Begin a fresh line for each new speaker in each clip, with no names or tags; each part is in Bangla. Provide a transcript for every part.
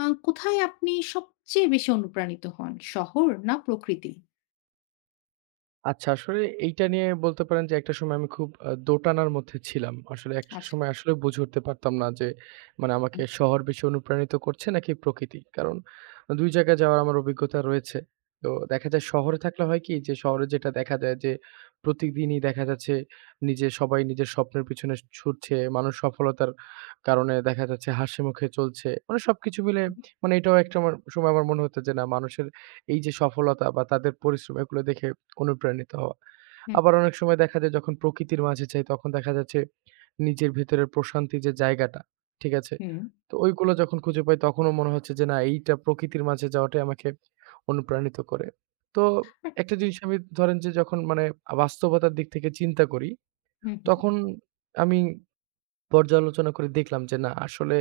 আ কোথায় আপনি সবচেয়ে বেশি অনুপ্রাণিত হন? শহর না প্রকৃতি?
আচ্ছা, আসলে এইটা নিয়ে বলতে পারেন যে একটা সময় আমি খুব দোটানার মধ্যে ছিলাম। আসলে একটা
আচ্ছা।
সময় আসলে বুঝে উঠতে পারতাম না যে মানে আমাকে
হুম,
শহর বেশি অনুপ্রাণিত করছে নাকি প্রকৃতি। কারণ ২ জায়গায় যাওয়ার আমার অভিজ্ঞতা রয়েছে। তো দেখা যায় শহরে থাকলে হয় কি যে শহরে যেটা দেখা যায় যে প্রতিদিনই দেখা যাচ্ছে নিজে সবাই নিজের স্বপ্নের পিছনে ছুটছে। মানুষ সফলতার কারণে দেখা যাচ্ছে হাসিমুখে চলছে। মানে সবকিছু মিলে মানে এটাও একটা আমার সময় আমার মনে হতো যে না মানুষের এই যে সফলতা বা তাদের পরিশ্রম এগুলো দেখে অনুপ্রাণিত হওয়া।
হুম,
আবার অনেক সময় দেখা যায় যখন প্রকৃতির মাঝে যাই তখন দেখা যাচ্ছে নিজের ভেতরের প্রশান্তির যে জায়গাটা, ঠিক আছে?
হুম।
তো ওইগুলো যখন খুঁজে পাই তখনও মনে হচ্ছে যে না এইটা প্রকৃতির মাঝে যাওয়াটাই আমাকে অনুপ্রাণিত করে। তো একটা জিনিস আমি ধরেন যে যখন মানে বাস্তবতার দিক থেকে চিন্তা করি,
হুম, হুম।
তখন আমি পর্যালোচনা করে দেখলাম যে না আসলে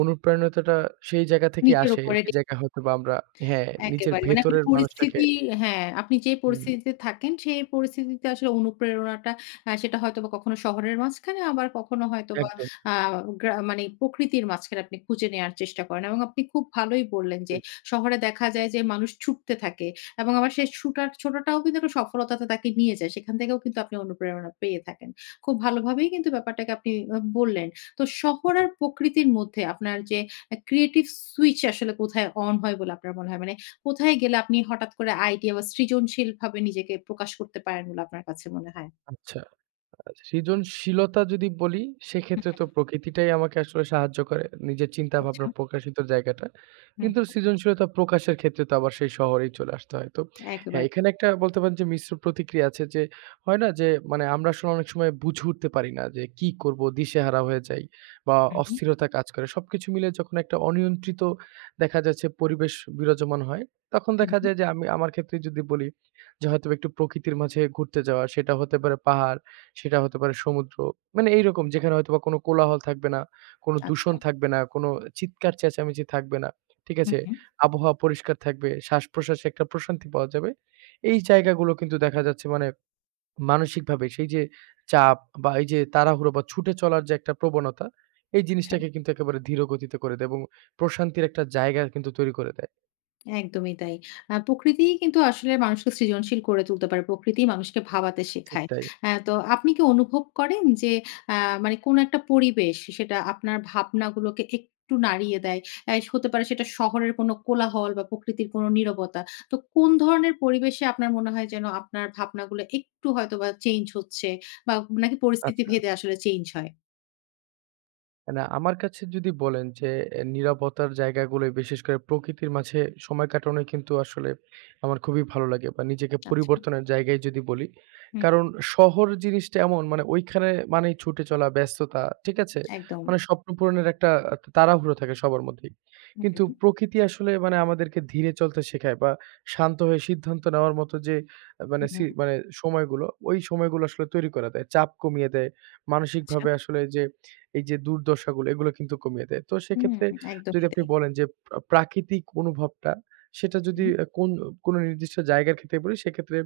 অনুপ্রাণিতটা সেই জায়গা থেকেই
নিজের
আসে
উপরে
যে জায়গায় হয়তোবা আমরা হ্যাঁ, নিজের
একেবারে। মানে আপনি
ভেতরের মানুষটাকে
পরিস্থিতি হ্যাঁ, আপনি যে
হুম,
পরিস্থিতিতে থাকেন সেই পরিস্থিতিতে আসলে অনুপ্রেরণাটা সেটা হয়তোবা কখনো শহরের মাঝখানে আবার কখনো হয়তোবা
একদম।
আ গ্রা মানে প্রকৃতির মাঝখানে আপনি খুঁজে নেয়ার চেষ্টা করেন। এবং আপনি খুব ভালোই বললেন যে
জি,
শহরে দেখা যায় যে মানুষ ছুটতে থাকে এবং আবার সেই ছুটার ছোটাটাও কিন্তু একটা সফলতাতে তাকে নিয়ে যায়। সেখান থেকেও কিন্তু আপনি অনুপ্রেরণা পেয়ে থাকেন। খুব ভালোভাবেই কিন্তু ব্যাপারটাকে আপনি বললেন। তো শহর
জি।
আর প্রকৃতির মধ্যে আপনার যে ক্রিয়েটিভ সুইচ আসলে কোথায় অন হয় বলে আপনার মনে হয়? মানে কোথায় গেলে আপনি হঠাৎ করে আইডিয়া বা সৃজনশীলভাবে নিজেকে প্রকাশ করতে পারেন বলে আপনার কাছে মনে হয়?
আচ্ছা। সৃজনশীলতা যদি বলি, সেক্ষেত্রে তো প্রকৃতিটাই আমাকে আসলে সাহায্য করে। নিজের চিন্তা
আচ্ছা।
ভাবনা প্রকাশিত জায়গাটা।
হুম।
কিন্তু সৃজনশীলতা প্রকাশের ক্ষেত্রে তো আবার সেই শহরেই চলে আসতে হয়। তো হ্যাঁ,
একেবারে।
এখানে একটা বলতে পারেন যে মিশ্র প্রতিক্রিয়া আছে যে, হয় না যে মানে আমরা আসলে অনেক সময় বুঝে উঠতে পারি না যে কি করব? দিশেহারা হয়ে যাই বা
হুম, হুম,
অস্থিরতা কাজ করে। সবকিছু মিলে যখন একটা অনিয়ন্ত্রিত দেখা যাচ্ছে পরিবেশ বিরাজমান হয়, তখন
হুম,
দেখা
হুম।
যায় যে আমি আমার ক্ষেত্রে যদি বলি যে হয়তোবা একটু প্রকৃতির মাঝে ঘুরতে যাওয়া, সেটা হতে পারে পাহাড় সেটা হতে পারে সমুদ্র। মানে এইরকম যেখানে হয়তোবা কোনো কোলাহল থাকবে না, কোনো
আচ্ছা।
দূষণ থাকবে না, কোনো চিৎকার চেঁচামেচি থাকবে না। ঠিক
হুম,
আছে?
হুম।
আবহাওয়া পরিষ্কার থাকবে, শ্বাস-প্রশ্বাসে একটা প্রশান্তি পাওয়া যাবে। এই জায়গাগুলো কিন্তু দেখা যাচ্ছে মানে মানসিকভাবে সেই যে চাপ বা এই যে তাড়াহুড়ো বা ছুটে চলার যে একটা প্রবণতা, এই
আচ্ছা।
জিনিসটাকে কিন্তু একেবারে ধীর গতিতে করে দেয় এবং প্রশান্তির একটা জায়গা কিন্তু তৈরি করে দেয়।
একদমই তাই। প্রকৃতিই কিন্তু আসলে মানুষকে সৃজনশীল করে তুলতে পারে। প্রকৃতিই মানুষকে ভাবাতে
ঠিক
শেখায়।
তাই।
হ্যাঁ, তো আপনি কি অনুভব করেন যে আ মানে কোন একটা পরিবেশ সেটা আপনার ভাবনাগুলোকে একটু নাড়িয়ে দেয়? হতে পারে সেটা শহরের কোন কোলাহল বা প্রকৃতির কোন নীরবতা। তো কোন ধরনের পরিবেশে আপনার মনে হয় যেন আপনার ভাবনাগুলো একটু হয়তোবা চেঞ্জ হচ্ছে বা নাকি পরিস্থিতি
আচ্ছা।
ভেদে আসলে চেঞ্জ হয়?
না, আমার কাছে যদি বলেন যে নীরবতার জায়গাগুলোয় বিশেষ করে প্রকৃতির মাঝে সময় কাটানোই কিন্তু আসলে আমার খুবই ভালো লাগে বা নিজেকে
আচ্ছা।
পরিবর্তনের জায়গায় যদি বলি।
হুম,
কারণ শহর জিনিসটা এমন মানে ওইখানে মানেই ছুটে চলা, ব্যস্ততা, ঠিক আছে?
একদম।
মানে স্বপ্ন পূরণের একটা তাড়াহুড়ো থাকে সবার মধ্যেই। কিন্তু
হুম,
প্রকৃতি আসলে মানে আমাদেরকে ধীরে চলতে শেখায় বা শান্ত হয়ে সিদ্ধান্ত নেওয়ার মতো যে আ মানে সি
হুম,
মানে সময়গুলো, ওই সময়গুলো আসলে তৈরি করে দেয়। চাপ কমিয়ে দেয়।
আচ্ছা।
মানসিকভাবে আসলে যে এই যে দুর্দশাগুলো এগুলো কিন্তু কমিয়ে দেয়। তো
হুম,
সেক্ষেত্রে
একদমই
যদি আপনি
তাই।
বলেন যে প্রাকৃতিক অনুভবটা সেটা যদি
হুম,
কোন কোন নির্দিষ্ট জায়গার ক্ষেত্রে বলি সেক্ষেত্রে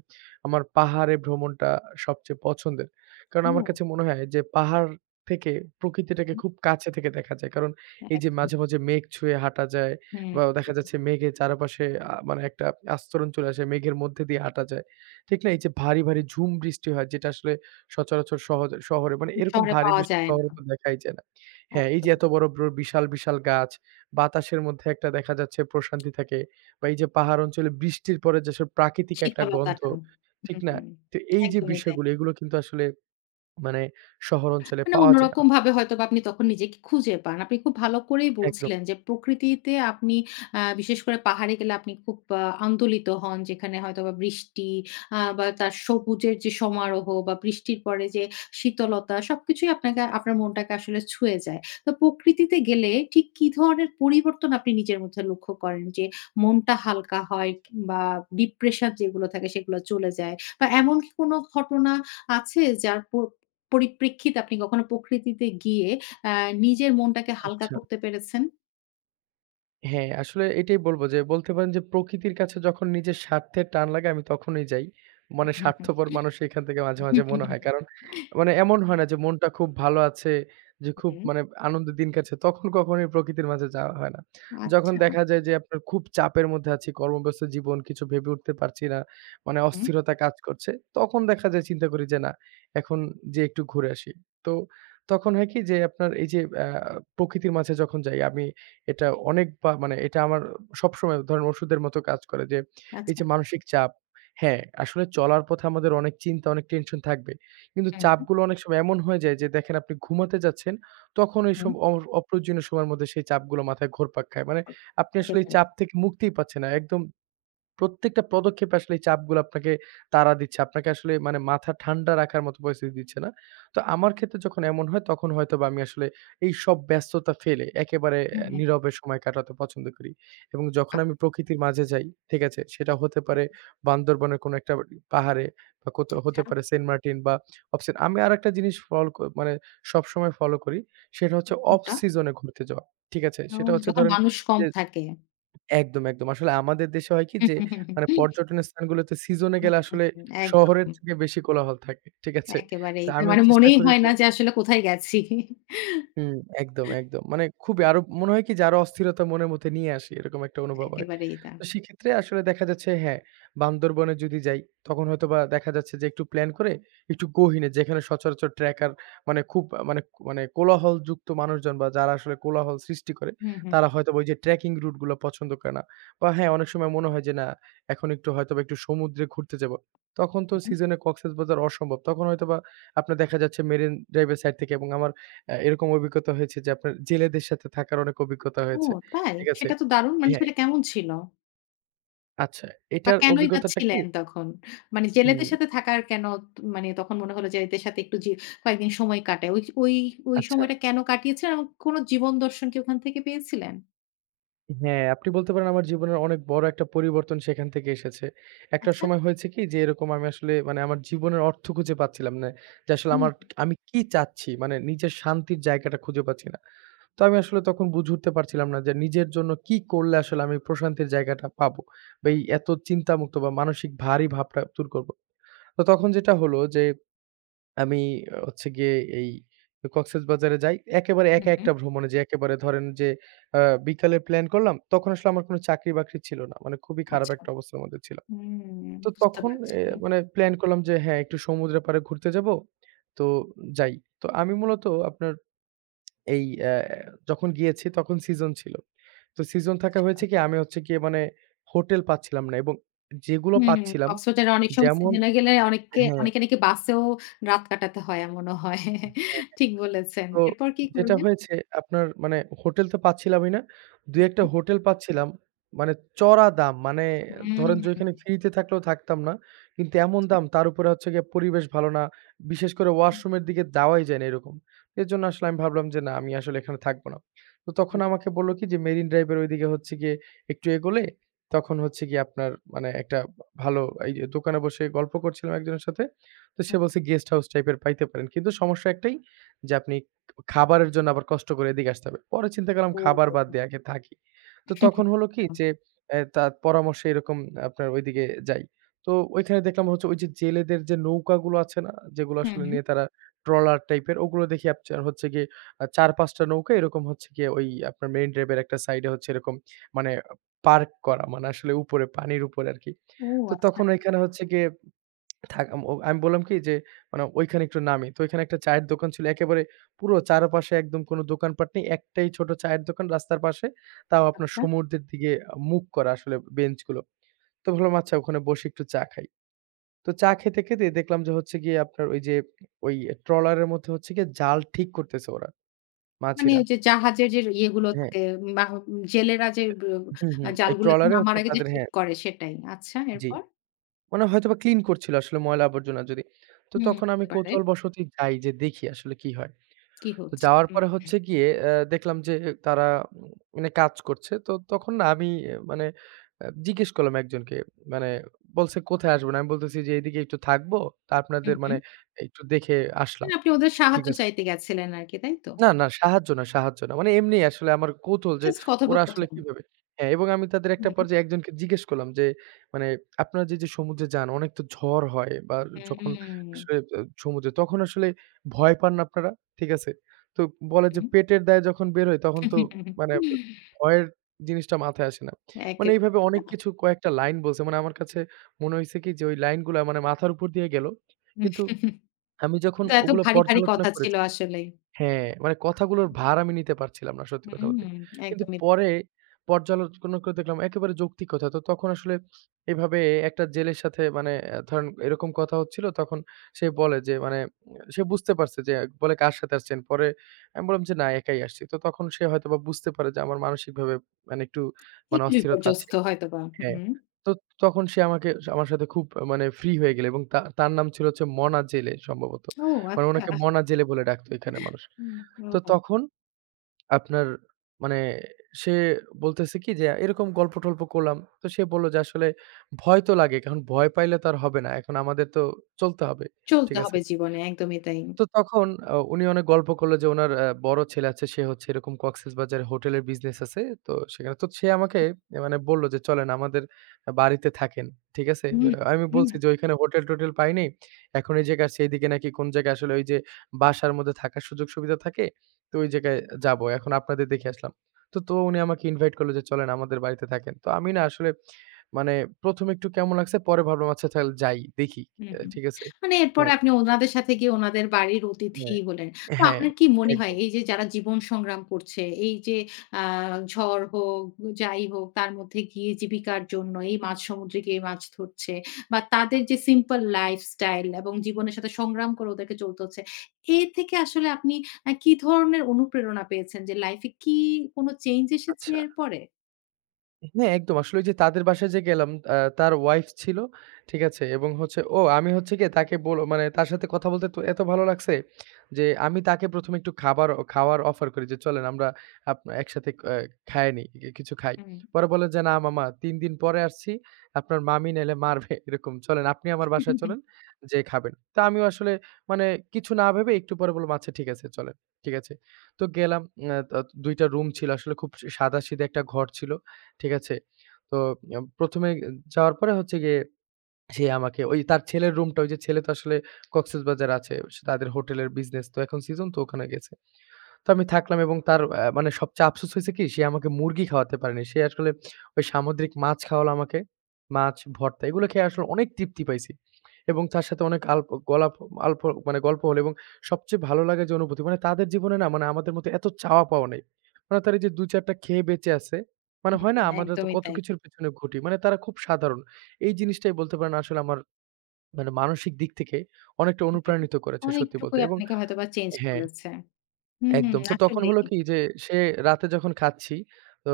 আমার পাহাড়ে ভ্রমণটা সবচেয়ে পছন্দের। কারণ আমার কাছে মনে হয় যে পাহাড় থেকে প্রকৃতিটাকে
ও!
খুব কাছে থেকে দেখা যায়। কারণ এই যে
একদম।
মাঝে, মাঝে মেঘ ছুঁয়ে হাঁটা যায় বা
হুম।
দেখা যাচ্ছে মেঘের চারপাশে মানে একটা আস্তরণ চলে আসে। মেঘের মধ্যে দিয়ে হাঁটা যায়। ঠিক না? এই যে ভারী, ভারী ঝুম বৃষ্টি হয় যেটা আসলে সচরাচর সহজ শহরে মানে এরকম
শহরে
ভারী
পাওয়া
বৃষ্টি
যায় না।
শহরে তো দেখাই যায় না। হ্যাঁ, এই যে
একদম।
এত বড় বিশাল, বিশাল গাছ, বাতাসের মধ্যে একটা দেখা যাচ্ছে প্রশান্তি থাকে বা এই যে পাহাড় অঞ্চলে বৃষ্টির পরে যেসব প্রাকৃতিক একটা গন্ধ,
শীতলতাটা।
ঠিক না?
হুম,
তো এই যে
একদমই তাই।
বিষয়গুলো এগুলো কিন্তু আসলে মানে শহর অঞ্চলে
মানে
পাওয়া যায় না।
অন্যরকমভাবে হয়তোবা আপনি তখন নিজেকে খুঁজে পান। আপনি খুব ভালো করেই
একদম।
বলছিলেন যে প্রকৃতিতে আপনি বিশেষ করে পাহাড়ে গেলে আপনি খুব আন্দোলিত হন। যেখানে হয়তোবা বৃষ্টি বা তার সবুজের যে সমারোহ বা বৃষ্টির পরে যে শীতলতা সবকিছুই আপনাকে আপনার মনটাকে আসলে ছুঁয়ে যায়। তো প্রকৃতিতে গেলে ঠিক কি ধরনের পরিবর্তন আপনি নিজের মধ্যে লক্ষ্য করেন? যে মনটা হালকা হয় কিংবা ডিপ্রেশন যেগুলো থাকে সেগুলো চলে যায় বা এমন কি কোনো ঘটনা আছে যার পরিপ্রেক্ষিতে আপনি কখনো প্রকৃতিতে গিয়ে আ নিজের মনটাকে হালকা
আচ্ছা।
করতে পেরেছেন?
হ্যাঁ, আসলে এটাই বলব যে বলতে পারেন যে প্রকৃতির কাছে যখন নিজের স্বার্থের টান লাগে আমি তখনই যাই। মানে স্বার্থপর মানুষ এখান থেকে মাঝে,
হুম,
মাঝে
হুম,
মনে হয়। কারণ মানে এমন হয় না যে মনটা খুব ভালো আছে যে খুব
হুম,
মানে আনন্দের দিন কাটছে তখন কখনোই প্রকৃতির মাঝে যাওয়া হয় না। যখন
আচ্ছা,
দেখা যায় যে আপনার খুব চাপের মধ্যে আছি, কর্মব্যস্ত জীবন কিছু ভেবে উঠতে পারছি না, মানে
হুম,
অস্থিরতা কাজ করছে। তখন দেখা যায় চিন্তা করি যে না এখন যেয়ে একটু ঘুরে আসি। তো তখন হয় কি যে আপনার এই যে প্রকৃতির মাঝে যখন যাই আমি এটা অনেক বা মানে এটা আমার সবসময় ধরেন ওষুধের মতো কাজ করে যে, এই
আচ্ছা।
যে মানসিক চাপ হ্যাঁ, আসলে চলার পথে আমাদের অনেক চিন্তা, অনেক টেনশন থাকবে। কিন্তু
হুম,
চাপগুলো অনেক সময় এমন হয়ে যায় যে দেখেন আপনি ঘুমাতে যাচ্ছেন, তখন
হুম।
এইসব অপ্রয়োজনীয় সময়ের মধ্যে সেই চাপগুলো মাথায় ঘুরপাক খায়। মানে আপনি
হতে
আসলে এই
পারে।
চাপ থেকে মুক্তিই পাচ্ছেন না। একদম প্রত্যেকটা পদক্ষেপে আসলে এই চাপগুলো আপনাকে তাড়া দিচ্ছে। আপনাকে আসলে মানে মাথা ঠান্ডা রাখার মতো পরিস্থিতি দিচ্ছে না। তো আমার ক্ষেত্রে যখন এমন হয় তখন হয়তোবা আমি আসলে এইসব ব্যস্ততা ফেলে একেবারে
হুম, হুম।
নীরবে সময় কাটাতে পছন্দ করি। এবং
আ
যখন আমি প্রকৃতির মাঝে যাই, ঠিক আছে? সেটা হতে পারে বান্দরবনের কোনো একটা পাহাড়ে বা কোথাও হতে
আচ্ছা।
পারে সেন্ট মার্টিন বা অফ সিজন। আমি আরেকটা জিনিস ফল ক মানে সবসময় ফলো করি। সেটা হচ্ছে অফ
কোনটা?
সিজন এ ঘুরতে যাওয়া। ঠিক আছে?
ও
সেটা হচ্ছে
যখন
ধরেন
মানুষ কম
যে
থাকে।
একদম, একদম। আসলে আমাদের দেশে হয় কি
হুম,
যে
হুম, হুম,
মানে
হুম,
পর্যটনের স্থানগুলোতে সিজনে
হুম,
গেলে আসলে
হুম,
শহরের
একদম,
থেকে বেশি কোলাহল থাকে। ঠিক আছে?
একেবারেই।
তো
তার
আমি
মানে
চেষ্টা
মনেই
করি
হয়
যে
না যে আসলে কোথায় গেছি।
হুম, একদম, একদম। মানে খুবই আরো মনে হয় কি যে আরো অস্থিরতা মনের মধ্যে নিয়ে আসি, এরকম একটা অনুভব হয়।
একেবারেই তা।
তো সেক্ষেত্রে আসলে দেখা যাচ্ছে হ্যাঁ, বান্দরবনে যদি যাই, তখন হয়তোবা দেখা যাচ্ছে যে একটু প্ল্যান করে একটু গহীনে যেখানে সচরাচর ট্রেকার মানে খুব মানে মানে কোলাহলযুক্ত মানুষজন বা যারা আসলে কোলাহল সৃষ্টি করে,
হুম, হুম,
তারা হয়তোবা ওই যে ট্রেকিং রুট গুলো পছন্দ করে না। বা হ্যাঁ, অনেক সময় মনে হয় যে না, এখন একটু হয়তোবা একটু সমুদ্রে ঘুরতে যাবো। তখন তো
হুম।
সিজনে কক্সেসবাজার অসম্ভব। তখন হয়তোবা আপনার দেখা যাচ্ছে মেরিন ড্রাইভের সাইড থেকে এবং আমার এরকম অভিজ্ঞতা হয়েছে যে আপনার জেলেদের সাথে থাকার অনেক অভিজ্ঞতা
ও
হয়েছে।
তাই?
ঠিক আছে?
সেটা তো দারুণ। মানে
হ্যাঁ,
সেটা কেমন ছিল?
আচ্ছা
বা
এটার
কেনই বা
অভিজ্ঞতাটা কি
ছিলেন তখন? মানে
হুম,
জেলেদের সাথে থাকার কেন মানে তখন মনে হলো যে এদের সাথে একটু কয়েকদিন সময় কাটাই। ওই ওই ওই
আচ্ছা।
সময়টা কেন কাটিয়েছেন এবং কোন জীবন দর্শন কি ওখান থেকে পেয়েছিলেন?
হ্যাঁ, আপনি বলতে পারেন আমার জীবনের অনেক বড় একটা পরিবর্তন সেখান থেকে এসেছে। একটা
আচ্ছা।
সময় হয়েছে কি যে এরকম আমি আসলে মানে আমার জীবনের অর্থ খুঁজে পাচ্ছিলাম না। যে আসলে
হুম,
আমার আমি কি চাচ্ছি? মানে নিজের শান্তির জায়গাটা খুঁজে পাচ্ছি না। তো আমি আসলে তখন বুঝে উঠতে পারছিলাম না যে নিজের জন্য কি করলে আসলে আমি প্রশান্তির জায়গাটা পাবো? বা এই এত চিন্তামুক্ত বা মানসিক ভারী ভাবটা দূর করব। তো তখন যেটা হলো যে আমি হচ্ছে গিয়ে এই কক্সেসবাজারে যাই। একেবারে
হু,
একা
হু।
একটা ভ্রমণে যে একেবারে ধরেন যে আ বিকালে প্ল্যান করলাম, তখন আসলে আমার কোনো চাকরি-বাকরি ছিল না। মানে খুবই খারাপ
আচ্ছা।
একটা অবস্থার মধ্যে ছিলাম।
হুম,
তো
বুঝতে
তখন
পারছি।
এ মানে প্ল্যান করলাম যে হ্যাঁ, একটু সমুদ্রের পাড়ে ঘুরতে যাবো। তো যাই। তো আমি মূলত আপনার এই যখন গিয়েছি তখন সিজন ছিল। তো সিজন থাকা
আচ্ছা।
হয়েছে কি আমি হচ্ছে গিয়ে মানে হোটেল পাচ্ছিলাম না এবং যেগুলো
হুম,
পাচ্ছিলাম
কক্সবাজারে অনেক সময়
যেমন
সিজনে গেলে অনেককে
হ্যাঁ,
অনেকে নাকি বাসেও রাত কাটাতে হয় এমনও হয়।
হ্যাঁ।
ঠিক বলেছেন।
তো
এরপর কি
যেটা
করলেন?
হয়েছে আপনার মানে হোটেল তো পাচ্ছিলামই না। ২-১ টা হোটেল পাচ্ছিলাম। মানে চড়া দাম। মানে ধরেন যে
হুম,
ওইখানে ফ্রিতে থাকলেও থাকতাম না। কিন্তু এমন
আচ্ছা।
দাম তার উপরে হচ্ছে গিয়ে পরিবেশ ভালো না। বিশেষ করে
হুম,
ওয়াশরুমের দিকে যাওয়াই যায় না এরকম। এজন্য আসলে আমি ভাবলাম যে না আমি আসলে এখানে থাকবো না। তো তখন
হুম।
আমাকে বলল কি যে মেরিন ড্রাইভ এর ওইদিকে হচ্ছে গিয়ে একটু এগোলে তখন হচ্ছে গিয়ে আপনার মানে একটা ভালো এই যে দোকানে বসে গল্প করছিলাম একজনের সাথে। তো সে
হুম,
বলছে গেস্ট হাউস টাইপের পাইতে পারেন। কিন্তু সমস্যা একটাই যে আপনি খাবারের জন্য আবার কষ্ট করে এদিকে আসতে হবে। পরে চিন্তা করলাম খাবার
ও!
বাদ দিয়ে আগে থাকি। তো তখন হলো কি যে, তার পরামর্শে এরকম আপনার ওইদিকে যাই। তো ওইখানে দেখলাম হচ্ছে ওই যে জেলেদের যে নৌকাগুলো আছে না? যেগুলো
হুম,
আসলে
হুম।
নিয়ে তারা ট্রলার টাইপের ওগুলো দেখি আপনার হচ্ছে গিয়ে ৪-৫ টা নৌকা এরকম হচ্ছে গিয়ে ওই আপনার মেরিন ড্রাইভের একটা সাইডে হচ্ছে এরকম মানে পার্ক করা। মানে আসলে উপরে পানির উপরে আরকি।
ও
তো
আচ্ছা,
তখন এখানে হচ্ছে গিয়ে থাক আম ও আমি বললাম কি যে মানে ওইখানে একটু নামি। তো ওইখানে একটা চায়ের দোকান ছিল। একেবারে পুরো চারপাশে একদম কোনো দোকানপাট নেই। একটাই ছোট চায়ের দোকান রাস্তার পাশে। তাও আপনার
আচ্ছা।
সমুদ্রের দিকে মুখ করা আসলে বেঞ্চগুলো। তো ভাবলাম আচ্ছা ওখানে বসে একটু চা খাই। তো চা খেতে, খেতে দেখলাম যে হচ্ছে গিয়ে আপনার ওই যে ওই ট্রলারের মধ্যে হচ্ছে গিয়ে জাল ঠিক করতেছে ওরা,
মানে
মাঝিরা।
ওই যে জাহাজের যে ইয়েগুলো
হ্যাঁ,
থাকে বা জেলেরা যে ব
হুম,
আ
হুম। ওই
জালগুলোকে
ট্রলারে
নামার
হচ্ছে
আগে যে
তাদের
ঠিক
হ্যাঁ,
করে সেটাই। আচ্ছা
জি।
এরপর?
মানে হয়তোবা ক্লিন করছিল আসলে ময়লা আবর্জনা যদি। তো
হুম,
তখন
হতে
আমি
পারে।
কৌতূহলবশতই যাই যে দেখি আসলে কি হয়।
কি
তো
হচ্ছে?
যাওয়ার
হুম,
পরে হচ্ছে গিয়ে দেখলাম যে তারা উম মানে কাজ করছে। তো তখন না আমি মানে জিজ্ঞেস করলাম একজনকে মানে বলছে, "কোথায় আসবেন?" আমি বলতেছি যে, "এদিকে একটু থাকবো। তা
হুম,
আপনাদের মানে
হুম,
একটু দেখে আসলাম।"
মানে আপনি ওদের
ঠিক
সাহায্য
আছে?
চাইতে গেছিলেন আরকি, তাই তো?
না, না সাহায্য না, সাহায্য না। মানে এমনি আসলে আমার কৌতূহল যে
জাস্ট
ওরা আসলে
কথোপকথন।
কিভাবে হ্যাঁ, এবং আমি তাদের একটা
হুম,
পর্যায়ে একজনকে জিজ্ঞেস করলাম যে, মানে আপনারা যে সমুদ্রে যান অনেক তো ঝড় হয় বা যখন
হুম,
আসলে সমুদ্রে তখন আসলে ভয় পান না আপনারা? ঠিক আছে? তো বলে যে
হুম।
পেটের দায়ে যখন বের হই তখন তো মানে ভয়ের জিনিসটা মাথায় আসে না। মানে এইভাবে
একেবারেই না।
অনেক কিছু কয়েকটা লাইন বলছে। মানে আমার কাছে মনে হইছে কি যে ওই লাইনগুলা মানে মাথার উপর দিয়ে গেল। কিন্তু আমি যখন
কিন্তু এত
ওগুলো
ভারী, ভারী
পর্যালোচনা
কথা ছিল
করেছি,
আসলেই।
হ্যাঁ, মানে কথাগুলোর ভার আমি নিতে পারছিলাম না সত্যি কথা
হুম,
বলতে। কিন্তু
একদমই তাই।
পরে পর্যালোচনা করে দেখলাম একেবারে যৌক্তিক কথা। তো তখন আসলে এভাবে একটা জেলের সাথে মানে ধরেন এরকম কথা হচ্ছিল তখন সে বলে যে মানে সে বুঝতে পারছে যে বলে, "কার সাথে আসছেন?" পরে আমি বললাম যে, "না, একাই আসছি।" তো তখন সে হয়তোবা বুঝতে পারে যে আমার মানসিকভাবে মানে একটু মানে
একটু
অস্থিরতা আছে।
বিপর্যস্ত হয়তোবা।
হ্যাঁ।
হুম।
তো তখন সে আমাকে আমার সাথে খুব মানে ফ্রি হয়ে গেল এবং তা তার নাম ছিল হচ্ছে মনা জেলে সম্ভবত।
ও
মানে
আচ্ছা।
উনাকে মনা জেলে বলে ডাকতো এখানে মানুষ।
হুম,
তো
ও
তখন আপনার মানে সে বলতেছে কি যে, "এরকম গল্প-টল্প করলাম।" তো সে বলল যে, "আসলে ভয় তো লাগে। কারণ ভয় পাইলে তো আর হবে না। এখন আমাদের তো চলতে হবে।"
চলতে
ঠিক আছে?
হবে জীবনে, একদমই তাই।
তো তখন উনি অনেক গল্প করলো যে উনার বড় ছেলে আছে। সে হচ্ছে এরকম কক্সেসবাজারে হোটেলের বিজনেস আছে। তো সেখানে তো সে আমাকে মানে বলল যে, "চলেন আমাদের বাড়িতে থাকেন।" ঠিক আছে?
হুম,
আমি
হুম,
বলছি যে, "ওইখানে হোটেল-টোটেল পাইনি। এখন এই জায়গায় আসছি। এইদিকে নাকি কোন জায়গায় আসলে ওই যে বাসার মধ্যে থাকার সুযোগ সুবিধা থাকে। তো ওই জায়গায় যাবো। এখন আপনাদের দেখে আসলাম।" তো উনি আমাকে ইনভাইট করলো যে, "চলেন আমাদের বাড়িতে থাকেন।" তো আমি না আসলে মানে ১ম একটু কেমন লাগছে, পরে ভাবলাম, "আচ্ছা তাহলে যাই, দেখি।"
হুম, হুম।
ঠিক আছে?
মানে এরপরে
হ্যাঁ,
আপনি ওনাদের সাথে গিয়ে ওনাদের বাড়ির অতিথি
হ্যাঁ।
হলেন। তো
হ্যাঁ,
আপনার কি মনে হয়
একদম।
এই যে যারা জীবন সংগ্রাম করছে, এই যে আ ঝড় হোক, যাই হোক তার মধ্যে গিয়ে জীবিকার জন্য এই মাঝ সমুদ্রে গিয়ে মাছ ধরছে বা তাদের যে সিম্পল লাইফস্টাইল এবং জীবনের সাথে সংগ্রাম করে ওদেরকে চলতে হচ্ছে। এর থেকে আসলে আপনি কি ধরনের অনুপ্রেরণা পেয়েছেন যে লাইফ এ কি কোনো চেঞ্জ এসেছে
আচ্ছা।
এরপরে?
হ্যাঁ, একদম। আসলে ওই যে তাদের বাসায় যে গেলাম, তার ওয়াইফ ছিল। ঠিক আছে? এবং হচ্ছে ও আমি হচ্ছে গিয়ে তাকে মানে তার সাথে কথা বলতে তো এত ভালো লাগছে যে আমি তাকে ১ম এ একটু খাবার খাওয়ার অফার করি যে, "চলেন আমরা আপ একসাথে খাইয়ে নিই, কি কিছু খাই।"
হুম।
পরে বলে যে, "না মামা ৩ দিন পরে আসছি। আপনার মামি নাইলে মারবে এরকম। চলেন আপনি আমার বাসায় চলেন, যেয়ে খাবেন।" তো আমিও আসলে মানে কিছু না ভেবে একটু পরে বললাম, "আচ্ছা ঠিক আছে চলেন।" ঠিক আছে? তো গেলাম। আ ত ২ টা রুম ছিল। আসলে খুব সাদাসিধা একটা ঘর ছিল। ঠিক আছে? তো আ ১ম এ যাওয়ার পরে হচ্ছে গিয়ে সে আমাকে ওই তার ছেলের রুমটা ওই যে ছেলে তো আসলে কক্সেসবাজার আছে। সে তাদের হোটেলের বিজনেস তো এখন সিজন তো ওখানে গেছে। তো আমি থাকলাম এবং তার মানে সবচেয়ে আফসোস হইছে কি? সে আমাকে মুরগি খাওয়াতে পারেনি। সে আসলে ওই সামুদ্রিক মাছ খাওয়ালো আমাকে। মাছ ভর্তা এগুলো খেয়ে আসলে অনেক তৃপ্তি পাইছি। এবং তার সাথে অনেক আল্প গলাপ আল্প মানে গল্প হলো এবং সবচেয়ে ভালো লাগে যে অনুভূতি মানে তাদের জীবনে না মানে আমাদের মতো এত চাওয়া পাওয়া নেই। মানে তারা এই যে ২-৪ টা খেয়ে বেঁচে আছে।
হুম,
মানে হয়
হুম,
না?
হুম,
আমরা তো
একদমই
কত
তাই।
কিছুর পেছনে ঘুটি। মানে তারা খুব সাধারণ। এই জিনিসটাই বলতে পারেন আসলে আমার মানে মানসিক দিক থেকে অনেকটা
হুম,
অনুপ্রাণিত করেছে সত্যি বলতে,
অনেকটুকুই
এবং
আপনাকে হয়তোবা চেঞ্জ
হ্যাঁ।
করেছে। হুম,
একদম। তো তখন
আসলেই।
হলো কি যে সে রাতে যখন খাচ্ছি, তো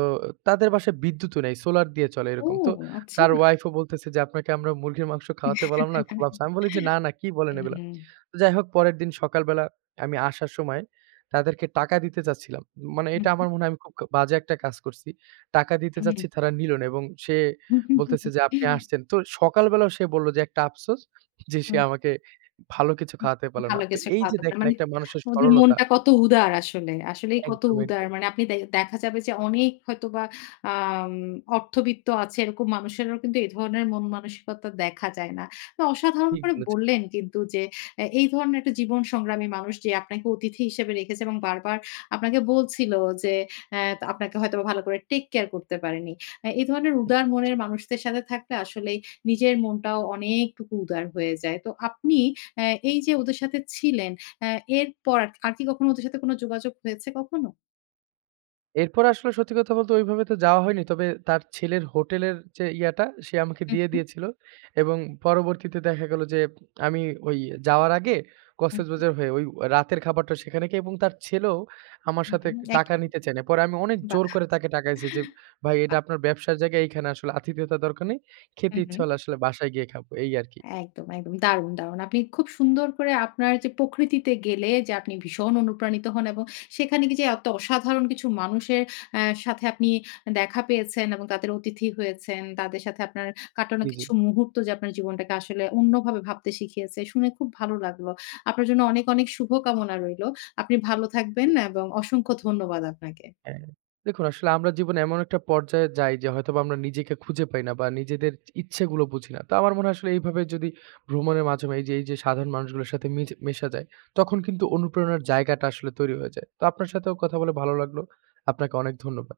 তাদের বাসায় বিদ্যুৎও নেই। সোলার দিয়ে চলে
ও
এরকম। তো
আচ্ছা।
তার ওয়াইফও বলতেছে যে, "আপনাকে আমরা মুরগির মাংস খাওয়াতে বললাম না? খুব আফসোস।" আমি বলি যে, "না, না কি বলেন এগুলা?" তো যাই হোক পরের দিন সকালবেলা আমি আসার সময় তাদেরকে টাকা দিতে চাচ্ছিলাম। মানে
হুম,
এটা আমার মনে হয় আমি খুব বাজে একটা কাজ করছি। টাকা দিতে চাচ্ছি তারা নিল না এবং সে
হুম, হুম।
বলতেছে যে, "আপনি আসছেন।" তো সকালবেলাও সে বলল যে একটা আফসোস যে সে
হুম।
আমাকে ভালো কিছু খাওয়াতে পারল না।
ভালো
তো
কিছু
এই যে
খাওয়াতে পারেন।
দেখেন
মানে
একটা মানুষের
ওদের
সরলতা।
মনটা কত উদার আসলে। আসলেই কত
একদম,
উদার।
একদম।
মানে আপনি দেখা যাবে যে অনেক হয়তোবা আম অর্থবিত্ত আছে এরকম মানুষেরও কিন্তু এই ধরনের মন মানসিকতা দেখা যায় না। তো অসাধারণ
ঠিক
করে
বলেছেন।
বললেন কিন্তু যে এই ধরনের একটা জীবন সংগ্রামী মানুষ যে আপনাকে অতিথি হিসেবে রেখেছে এবং বারবার আপনাকে বলছিল যে অ্যা আপনাকে হয়তোবা ভালো করে টেক কেয়ার করতে পারেনি। এই ধরনের উদার মনের
ঠিক,
মানুষদের সাথে থাকলে আসলেই নিজের মনটাও অনেকটুকু উদার হয়ে যায়। তো আপনি এই
ঠিক।
যে ওদের সাথে ছিলেন, অ্যা এরপর আর আর কি কখনো ওদের সাথে কোনো যোগাযোগ হয়েছে কখনো?
এরপরে আসলে সত্যি কথা বলতে ওইভাবে তো যাওয়া হয়নি। তবে তার ছেলের হোটেলের যে ইয়াটা সে আমাকে
হুম,
দিয়ে
হুম,
দিয়েছিল এবং পরবর্তীতে দেখা গেল যে আমি ওই যাওয়ার আগে
হুম,
কক্সবাজার হয়ে ওই রাতের খাবারটা সেখানে খেয়ে এবং তার ছেলেও আমার সাথে
হুম,
টাকা
একই।
নিতে চায় না। পরে আমি অনেক
বাহ!
জোর করে তাকে টাকাইছি যে, "ভাই এটা
বাহ!
আপনার ব্যবসার জায়গা। এইখানে আসলে আতিথেয়তার দরকার নেই। খেতে
হুম,
ইচ্ছা
হুম।
হলে আসলে বাসায় গিয়ে খাবো।" এই আরকি।
একদম, একদম। দারুণ, দারুণ। আপনি খুব সুন্দর করে আপনার যে প্রকৃতিতে গেলে যে আপনি ভীষণ অনুপ্রাণিত হন এবং সেখানে গিয়ে যে এত অসাধারণ কিছু মানুষের সাথে আপনি দেখা পেয়েছেন এবং তাদের অতিথি হয়েছেন, তাদের সাথে আপনার কাটানো
জি, জি। জি।
কিছু মুহূর্ত যে আপনার জীবনটাকে আসলে অন্যভাবে ভাবতে শিখিয়েছে, শুনে খুব ভালো লাগলো। আপনার জন্য অনেক, অনেক শুভকামনা রইলো। আপনি ভালো থাকবেন এবং অসংখ্য ধন্যবাদ আপনাকে।
হ্যাঁ, দেখুন আসলে আমরা জীবনে এমন একটা পর্যায়ে যাই যে হয়তোবা আমরা নিজেকে খুঁজে পাই না বা নিজেদের ইচ্ছেগুলো বুঝি না। তো আমার মনে হয় আসলে এইভাবে যদি ভ্রমণের মাধ্যমে এই যে সাধারণ মানুষগুলোর সাথে মেশা যায়, তখন কিন্তু অনুপ্রেরণার জায়গাটা আসলে তৈরি হয়ে যায়। তো আপনার সাথেও কথা বলে ভালো লাগলো। আপনাকে অনেক ধন্যবাদ।